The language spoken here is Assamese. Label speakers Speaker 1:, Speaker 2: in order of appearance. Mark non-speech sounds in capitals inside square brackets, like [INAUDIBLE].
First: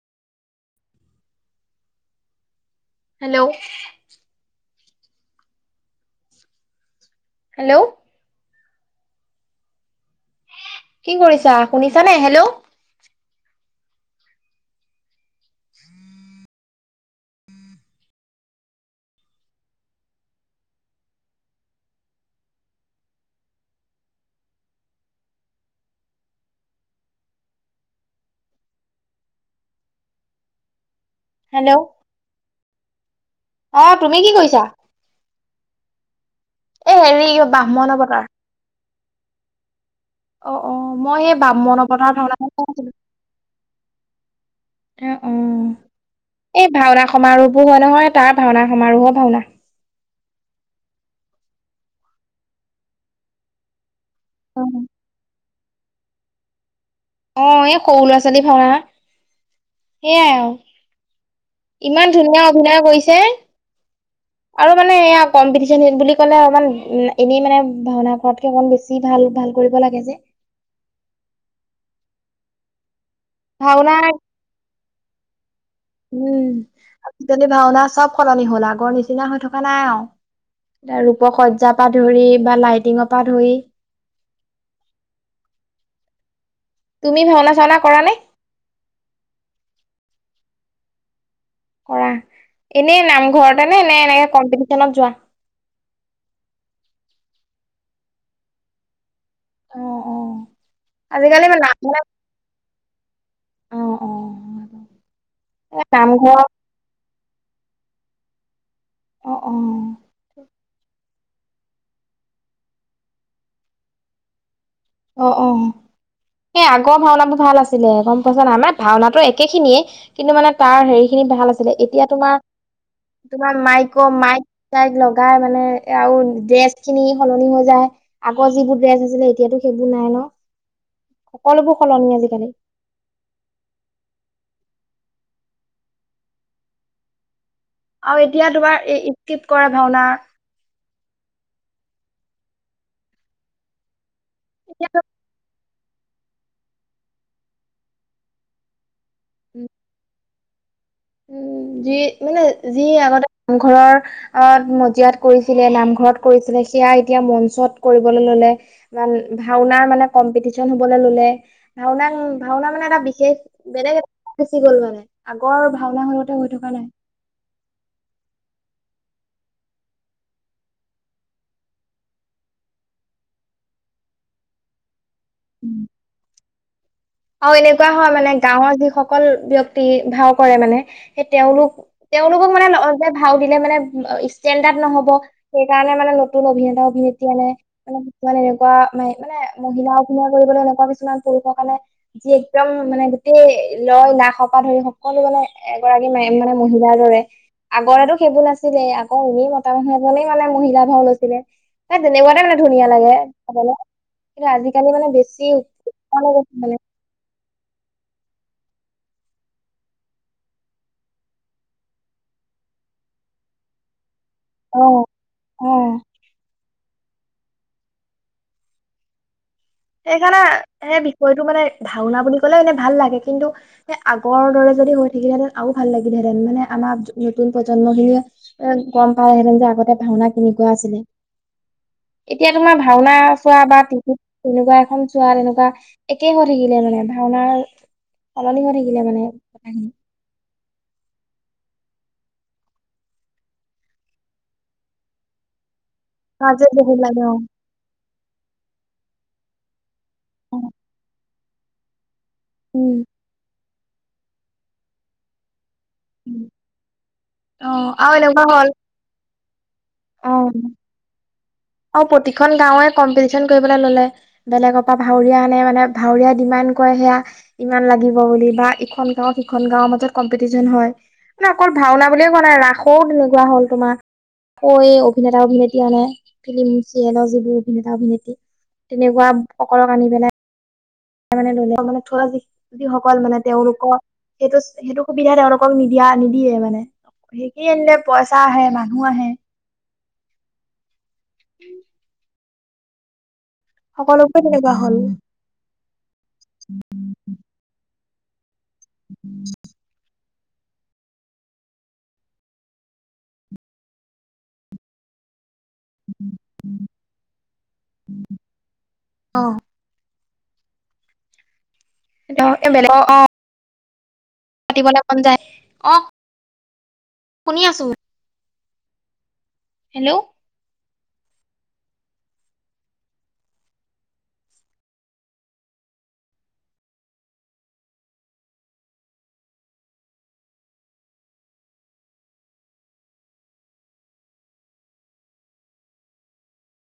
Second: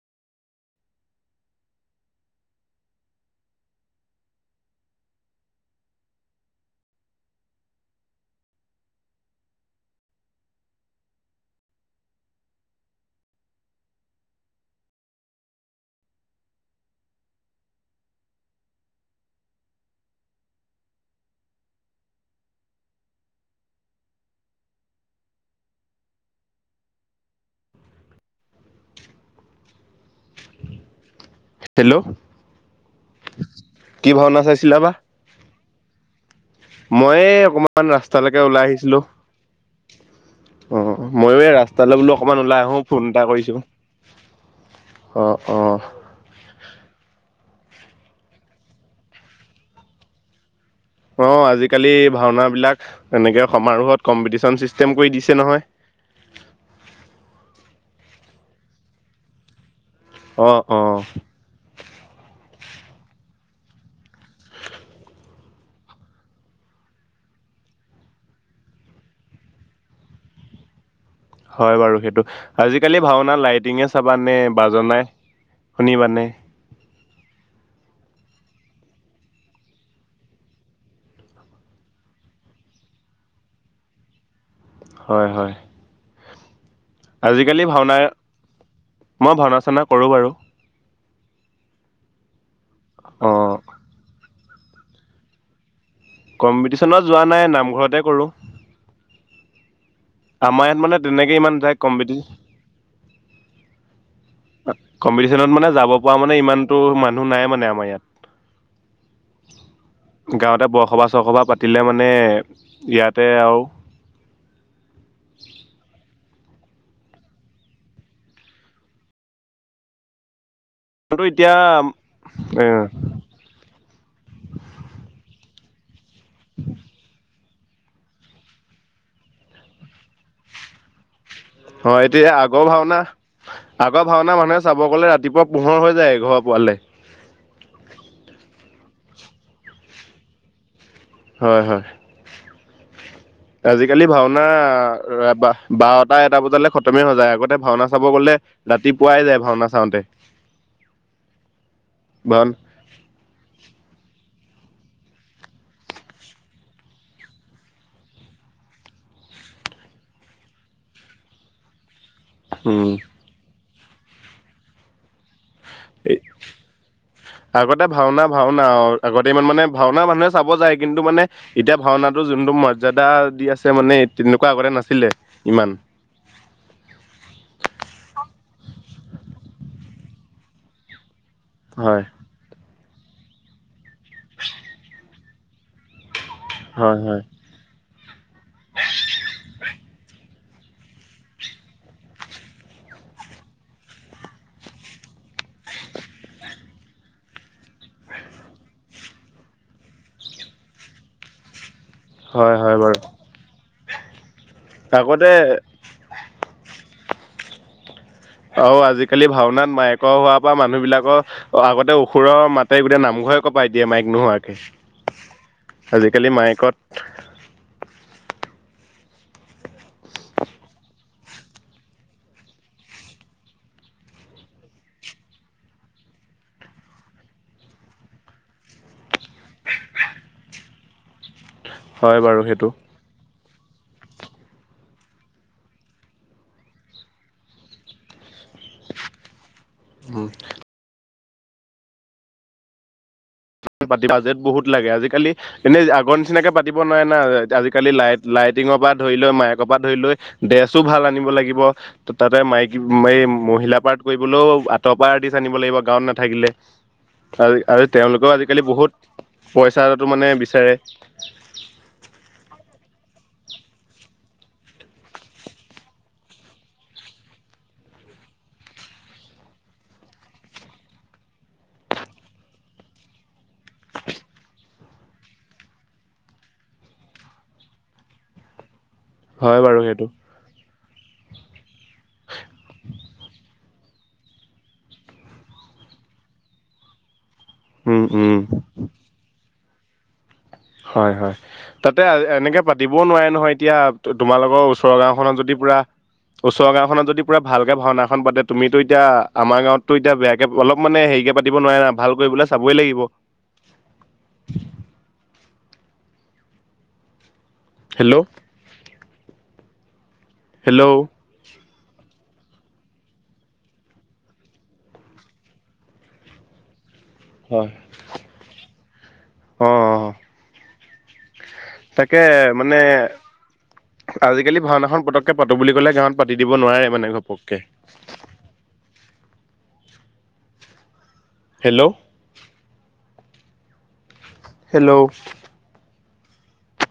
Speaker 1: হেল্ল' হেল্ল' কি কৰিছা শুনিছা নে হেল্ল'
Speaker 2: হেল্ল'
Speaker 1: অ
Speaker 2: কি
Speaker 1: তুমি
Speaker 2: ভাওনা
Speaker 1: কৰিছা
Speaker 2: চাইছিলা বা? মই
Speaker 1: হেৰি
Speaker 2: এ
Speaker 1: ব্ৰাহ্মণ
Speaker 2: অকমান
Speaker 1: অৱতাৰ
Speaker 2: ৰাস্তালৈকে ওলাই আহিছিলোঁ।
Speaker 1: অ অ মই সেই
Speaker 2: অ'ময়ো এ
Speaker 1: ব্ৰাহ্মণ
Speaker 2: ৰাস্তালৈ
Speaker 1: অৱতাৰ
Speaker 2: বোলো অকমান
Speaker 1: ভাওনাখন চাই
Speaker 2: ওলাই আহো
Speaker 1: আছিলো
Speaker 2: ফোন এটা কৰিছো।
Speaker 1: অ' অ' এই ভাওনা সমাৰোহবোৰ হয় নহয় তাৰ ভাওনা সমাৰোহৰ ভাওনা।
Speaker 2: অ, আজিকালি ভাওনা বিলাক এনেকে সমাৰোহত কম্পিটিচন চিষ্টেম কৰি দিছে নহয়।
Speaker 1: অ, এই সৰু ল'ৰা- ছোৱালী ভঙা সেইয়াই
Speaker 2: অ
Speaker 1: আৰু।
Speaker 2: অ
Speaker 1: ইমান ধুনীয়া অভিনয় কৰিছে।
Speaker 2: [INAUDIBLE]
Speaker 1: আৰু মানে এয়া কম্পিটিচন বুলি ক'লে, অকমান উম, এনেই মানে ভাওনা ঘৰতকে অকমান বেছি। বেছি ভাল- ভাল কৰিব লাগে যে।
Speaker 2: হয় বাৰু সেইটো, আজিকালি ভাওনা লাইটিঙে
Speaker 1: ভাওনা
Speaker 2: চাবানে, বাজনাই শুনিবানে।
Speaker 1: উম আজিকালি ভাওনা চব সলনি হ'ল, আগৰ নিচিনা হৈ থকা নাই আৰু। এ ৰূপক সজ্জাৰ পৰা ধৰি বা লাইটিঙৰ পৰা ধৰি।
Speaker 2: হয়- হয়।
Speaker 1: তুমি
Speaker 2: আজিকালি
Speaker 1: চাওনা
Speaker 2: ভাওনা,
Speaker 1: কৰা নে
Speaker 2: মই ভাওনা- চানওনা কৰোঁ বাৰু।
Speaker 1: কৰা, এনেই
Speaker 2: অ
Speaker 1: নামঘৰতে নে কম্পিটিচন এনেকে যোৱা?
Speaker 2: কম্পিটিশ্যনত যোৱা নাই নামঘৰতে কৰোঁ।
Speaker 1: অ, অ।
Speaker 2: আমাৰ ইয়াত মানে তেনেকে
Speaker 1: আজিকালি
Speaker 2: ইমান ডাইৰেক্ট
Speaker 1: নাম
Speaker 2: কম্পিটিন
Speaker 1: অ, অ।
Speaker 2: কম্পিটিচনত মানে
Speaker 1: এ
Speaker 2: যাব পৰা মানে
Speaker 1: নামঘৰ
Speaker 2: ইমানতটো মানুহ নাই মানে আমাৰ ইয়াত।
Speaker 1: অ', অ'।
Speaker 2: গাঁৱতে বৰসভা - চৰসভা পাতিলে মানে ইয়াতে আৰু।
Speaker 1: অঁ', অঁ'। এই আগৰ ভাওনাবোৰ ভাল আছিলে গম পাইছা ন, আমাৰ ভাওনাতটো একে খিনিয়ে কিন্তু মানে তাৰ হেৰি
Speaker 2: কিন্তু
Speaker 1: খিনি ভাল
Speaker 2: এতিয়া
Speaker 1: আছিলে, এতিয়া তোমাৰ
Speaker 2: এ
Speaker 1: তোমাৰ মাইক- মাইক- তাইক লগাই মানে আৰু ড্ৰেছ খিনি সলনি হৈ যায়। আগৰ যিবোৰ ড্ৰেছ আছিলে এতিয়াতো সেইবোৰ নাই ন। সকলোবোৰ
Speaker 2: অ,
Speaker 1: সলনি
Speaker 2: এতিয়া
Speaker 1: আজিকালি
Speaker 2: আগৰ ভাওনা আগৰ ভাওনা মানুহে চাব গলে ৰাতিপুৱা পোহৰ হৈ যায় ঘৰৰ পোৱালে।
Speaker 1: আৰু এতিয়া তোমাৰ এই ইঈদকিদ কৰা ভাওনা।
Speaker 2: হয়- হয়। আজিকালি ভাওনা
Speaker 1: এতিয়া
Speaker 2: বা বাৰটা এটা বজালে খতমে হৈ যায়। আগতে ভাওনা চাব গলে ৰাতিপুৱাই যায়, ভাওনা চাওঁতে।
Speaker 1: উম, যি মানে
Speaker 2: ভাওনা
Speaker 1: যি আগতে নামঘৰৰ অ, মজিয়াত কৰিছিলে, নামঘৰত কৰিছিলে, সেয়া এতিয়া মঞ্চত কৰিবলৈ ল'লে। মান ভাওনাৰ মানে কম্পিটিশন হ'বলৈ ল'লে। ভাওনাক ভাওনা মানে
Speaker 2: উম
Speaker 1: এটা বিশেষ বেলেগ এটা গুচি গ'ল মানে। আগৰ ভাওনা সতে হৈ থকা নাই।
Speaker 2: আগতে ভাওনা- ভাওনা আৰু আগতে ইমান মানে ভাওনা মানুহে চাব যায় কিন্তু মানে এতিয়া ভাওনাটো যোনটো মৰ্যাদা দি আছে মানে, তেনেকুৱা আগতে নাছিলে। ইমান
Speaker 1: উম আৰু এনেকুৱা হয় মানে, গাঁৱৰ যিসকল ব্যক্তি ভাও কৰে মানে সেই তেওঁলোক-
Speaker 2: হয়
Speaker 1: তেওঁ ভাও দিলে মানে ইষ্টেনণ্ডৰ্ড নহব, সেই কাৰণে মানে অভিনেতা-
Speaker 2: হয় হয়
Speaker 1: অভিনেত্ৰীয়ে নাই। মানে কিছুমান এনেকুৱা ম মানে মহিলা অভিনয় কৰিবলৈ এনেকুৱা কিছুমান পুৰুষৰ কাৰণে যি একদম মানে গোটেই লয়- লাক পৰা ধৰি সকলো মানে এগৰাকী মানে মহিলাৰ দৰে। আগতেটো সেইবোৰ নাছিলে। আকৌ এনেই মতা মানুহ এজনেই মানে মহিলা ভাও লৈছিলে। তাই তেনেকুৱাতে
Speaker 2: হয়
Speaker 1: মানে
Speaker 2: হয়
Speaker 1: ধুনীয়া
Speaker 2: বাৰু
Speaker 1: লাগে। চাবলৈ কিন্তু আজিকালি মানে
Speaker 2: আগতে
Speaker 1: বেছি মানে।
Speaker 2: আৰু আজিকালি ভাওনাত মায়েকৰ হোৱাৰ পৰা মানুহবিলাকৰ অ' আগতে অসুৰৰ মাতে গোটেই নামঘৰে কপাই দিয়ে মাইক নোহোৱাকে।
Speaker 1: অ'। অ
Speaker 2: আজিকালি মায়েকত
Speaker 1: সেইকাৰণে সেই বিষয়টো মানে ভাওনা বুলি ক'লে এনে ভাল লাগে কিন্তু সে আগৰ দৰে যদি হৈ থাকিলেহেঁতেন আৰু ভাল লাগিলেহেতেন মানে আমাৰ নতুন প্ৰজন্ম খিনিয়ে এ, গম যে আগতে ভাওনা কেনেকুৱা আছিলে।
Speaker 2: হয় বাৰু
Speaker 1: এতিয়া
Speaker 2: সেইটো
Speaker 1: তোমাৰ ভাওনা চোৱা বা টি তেনেকুৱা এখন চোৱাৰ এনেকুৱা একেই হৈ থাকিলে মানে ভাওনাৰ সলনি হৈ থাকিলে মানে কথাখিনি।
Speaker 2: অ'। তি বাজেট বহুত লাগে, আজিকালি এনেই আগৰ নিচিনাকে
Speaker 1: কাজিয়া
Speaker 2: পাতিব
Speaker 1: বহুত
Speaker 2: নোৱাৰে না
Speaker 1: লাগে অ
Speaker 2: আজিকালি লাইট লাইটিঙৰ পৰা ধৰি লৈ মাইকৰ পৰা ধৰি লৈ ড্ৰেছো ভাল আনিব লাগিব। ত' তাতে মাইকী
Speaker 1: উম
Speaker 2: এ, মহিলা পাৰ্ট কৰিবলৈও আৰ্টৰ পৰা আৰ্টিষ্ট আনিব লাগিব গাঁৱত না থাকিলে,
Speaker 1: অ
Speaker 2: আ-আৰু
Speaker 1: আৰু
Speaker 2: তেওঁলোকেও
Speaker 1: এনেকুৱা
Speaker 2: আজিকালি
Speaker 1: হ'ল
Speaker 2: বহুত পইচাটো মানে
Speaker 1: অ
Speaker 2: বিচাৰে।
Speaker 1: আৰু প্ৰতিখন গাঁৱে কম্পিটিচন কৰিবলৈ ল'লে। বেলেগৰ পৰা ভাৱৰীয়া আনে মানে ভাৱৰীয়া ডিমাণ্ড কৰে সেয়া। ইমান লাগিব বুলি বা ইখন গাঁওত সিখন গাঁওৰ মাজত কম্পিটিচন হয়। না অকল ভাওনা বুলিয়ে কোৱা নাই ৰাসও তেনেকুৱা হ'ল তোমাৰ। কৈ অভিনেতা অভিনেত্ৰী আনে, ফিল্ম চিৰিয়েলৰ যিবোৰ অভিনেতা অভিনেত্ৰী। তেনেকুৱা
Speaker 2: হয় বাৰু
Speaker 1: অকলক
Speaker 2: সেইটো
Speaker 1: আনি পেলাই মে ধুনীয়াকে মানে [UNINTELLIGIBLE] যিসকল মানে তেওঁলোকক সেইটো সেইটো সুবিধা তেওঁলোকক নিদিয়া নিদিয়ে মানে। সে কি আনিলে
Speaker 2: উম উম
Speaker 1: পইচা আহে, মানুহ আহে।
Speaker 2: হয় হয়, তাতে এনেকে পাতিবও নোৱাৰে নহয়। এতিয়া
Speaker 1: সকলোবোৰ
Speaker 2: তোমালোকৰ
Speaker 1: তেনেকুৱা হ'ল
Speaker 2: ওচৰৰ গাওঁখনত যদি পুৰা ওচৰৰ গাঁওখনত যদি পুৰা ভালকে ভাওনাখন পাতে তুমিতো এতিয়া আমাৰ গাঁৱততো এতিয়া বেয়াকে অলপ মানে হেৰিকে পাতিব নোৱাৰে না ভাল কৰিবলে চাবই লাগিব। হেল্ল'
Speaker 1: অ'।
Speaker 2: হেল্ল'।
Speaker 1: [UNINTELLIGIBLE] অ', অ'। পাতিবলে মন যায়, অ'। শুনি
Speaker 2: হয়।
Speaker 1: আছো।
Speaker 2: অ অ
Speaker 1: হেল্ল'।
Speaker 2: তাকে মানে আজিকালি ভাওনাখন পতককে পাতোঁ বুলি ক'লে গাঁৱত পাতি দিব নোৱাৰে মানে ঘপককে। হেল্ল'। হেল্ল'।